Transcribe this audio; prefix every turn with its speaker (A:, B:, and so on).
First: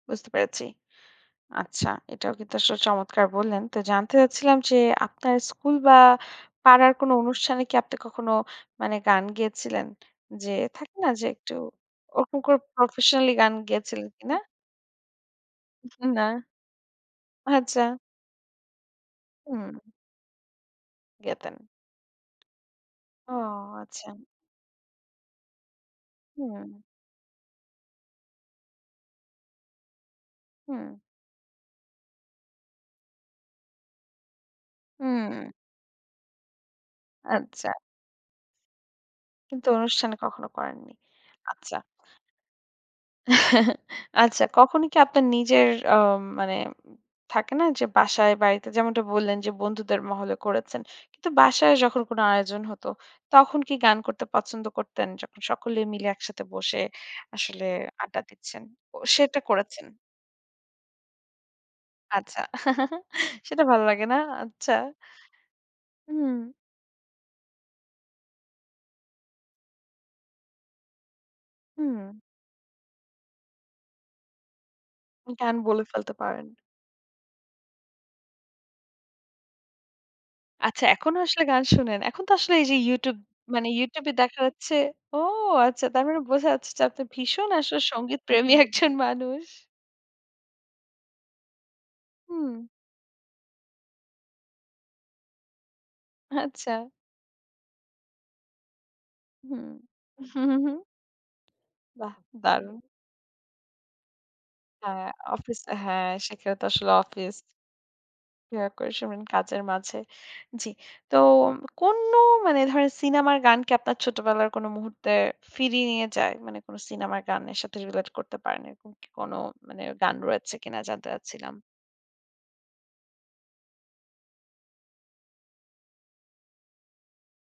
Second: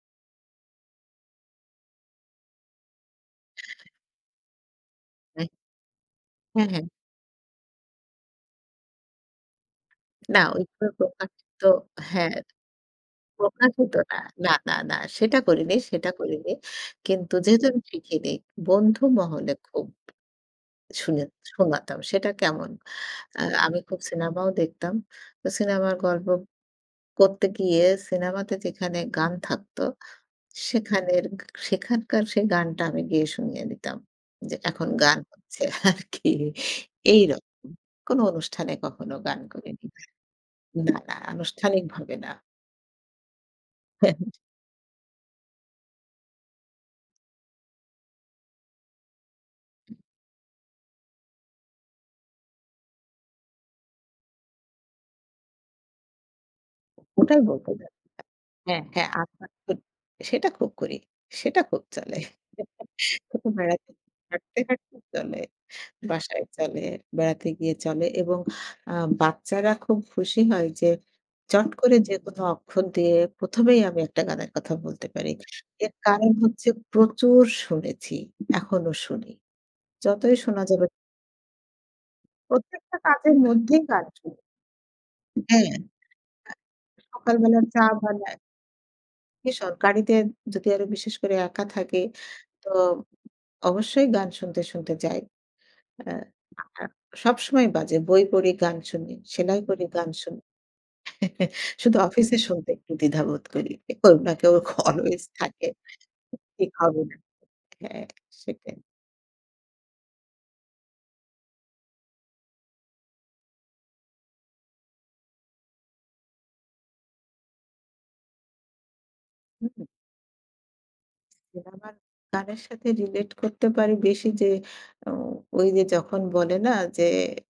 A: বুঝতে পেরেছি। আচ্ছা এটাও কিন্তু আসলে চমৎকার বললেন। তো জানতে চাচ্ছিলাম যে, আপনার
B: হুম।
A: স্কুল বা
B: হু, হু।
A: পাড়ার কোন অনুষ্ঠানে কি আপনি কখনো, মানে গান গেয়েছিলেন?
B: না
A: যে
B: ওই
A: থাকে না যে একটু
B: প্রকাশিত হ্যাঁ।
A: ওরকম করে প্রফেশনাল গান
B: প্রকাশিত
A: গেয়েছিলেন
B: না,
A: কিনা?
B: না, না, না সেটা করিনি সেটা
A: না।
B: করিনি। কিন্তু যেদিন
A: আচ্ছা।
B: শিখি নি, বন্ধু মহলে
A: হুম।
B: খুব। শুনে
A: গেতেন।
B: শোনাতাম সেটা কেমন
A: ও
B: আ আমি খুব
A: আচ্ছা।
B: সিনেমাও দেখতাম। তো সিনেমার গল্প
A: হুম।
B: করতে গিয়ে সিনেমাতে যেখানে গান থাকতো,
A: হুম।
B: সেখানের সেখানকার সেই গানটা আমি গিয়ে শুনিয়ে দিতাম। যে এখন গান
A: হুম।
B: হচ্ছে আর কি এইরকম
A: আচ্ছা।
B: কোন অনুষ্ঠানে কখনো গান
A: কিন্তু
B: করিনি।
A: অনুষ্ঠানে কখনও
B: না,
A: করেননি।
B: না
A: আচ্ছা।
B: আনুষ্ঠানিকভাবে না। হ্যা।
A: আচ্ছা কখনই কি আপনার নিজের আ মানে থাকে না? যে বাসায় বাড়িতে যেমনটা বললেন যে বন্ধুদের মহলে করেছেন। কিন্তু বাসায় যখন কোন আয়োজন হতো, তখন কি গান করতে পছন্দ করতেন যখন স সকলে মিলে একসাথে বসে
B: ওটাই
A: আসলে
B: বলতে চাইছি।
A: আড্ডা দিচ্ছেন।
B: হ্যাঁ, হ্যাঁ
A: সেটা
B: [unintelligible]
A: করেছেন?
B: সেটা খুব করি। সেটা খুব চলে।
A: আচ্ছা, সেটা ভালো
B: বেড়াতে
A: লাগে না?
B: হাঁটতে,
A: আচ্ছা।
B: হাঁটতে চলে।
A: হুম।
B: বাসায় চলে বেড়াতে গিয়ে চলে এবং আ বাচ্চারা খুব খুশি হয় যে চট করে
A: হু।
B: যেকোন অক্ষর দিয়ে প্রথমেই আমি একটা গানের কথা বলতে পারি।
A: কেন বলে
B: এর
A: ফেলতে
B: কারণ
A: পারেন।
B: হচ্ছে প্রচুর শুনেছি। এখনও শুনি। যতই শোনা
A: আচ্ছা
B: যাবে।
A: এখনো আসলে গান শোনেন। এখন তো আসলে এই যে
B: প্রত্যেকটা
A: ইউটিউব
B: কাজের
A: মানে
B: মধ্যেই গান
A: ইউটিউব এ
B: শুনি।
A: দেখা যাচ্ছে ও
B: হ্যাঁ।
A: আচ্ছা তার মানে বোঝা যাচ্ছে যে আপনি ভীষণ
B: সকালবেলা
A: আসল
B: চা
A: সঙ্গীত
B: বানাই।
A: প্রেমী একজন মানুষ।
B: সরকারিতে যদি আরো বিশেষ করে একা থাকি।
A: হুম।
B: তো অবশ্যই গান শুনতে, শুনতে যাই। আ
A: আচ্ছা।
B: সবসময় কাজে বই পড়ি, গান শুনি। সেলাই
A: হুম,
B: করি, গান
A: হু,
B: শুনি।
A: হু, হুম।
B: শুধু
A: বাহ!
B: অফিসে শুনতে
A: দারুণ।
B: একটু দ্বিধা বোধ করি। কারন কেউ না কেউ
A: হ্যাঁ
B: অলঅয়েজ
A: অফিস
B: থাকে।
A: হ্যাঁ, সেখানে তো
B: ঠিক
A: আসলে
B: হবে না।
A: অফিস।
B: হ্যাঁ
A: ইয়ার
B: সেটাই।
A: ফোনে শোনেন কাজের মাঝে। জ্বি। তো কোন মানে ধর সিনেমার গান কি আপনার ছোটবেলার কোন মুহূর্তে ফিরিয়ে নিয়ে যায়? মানে কোন সিনেমার গানের সাথে রিলেট করতে পারেন। এরকম কোন
B: হুম, হু।
A: গান রয়েছে কিনা? জানতে চাচ্ছিলাম।
B: আমার গানের সাথে রিলেট করতে পারি বেশি যে ও ওই যে যখন বলে না যে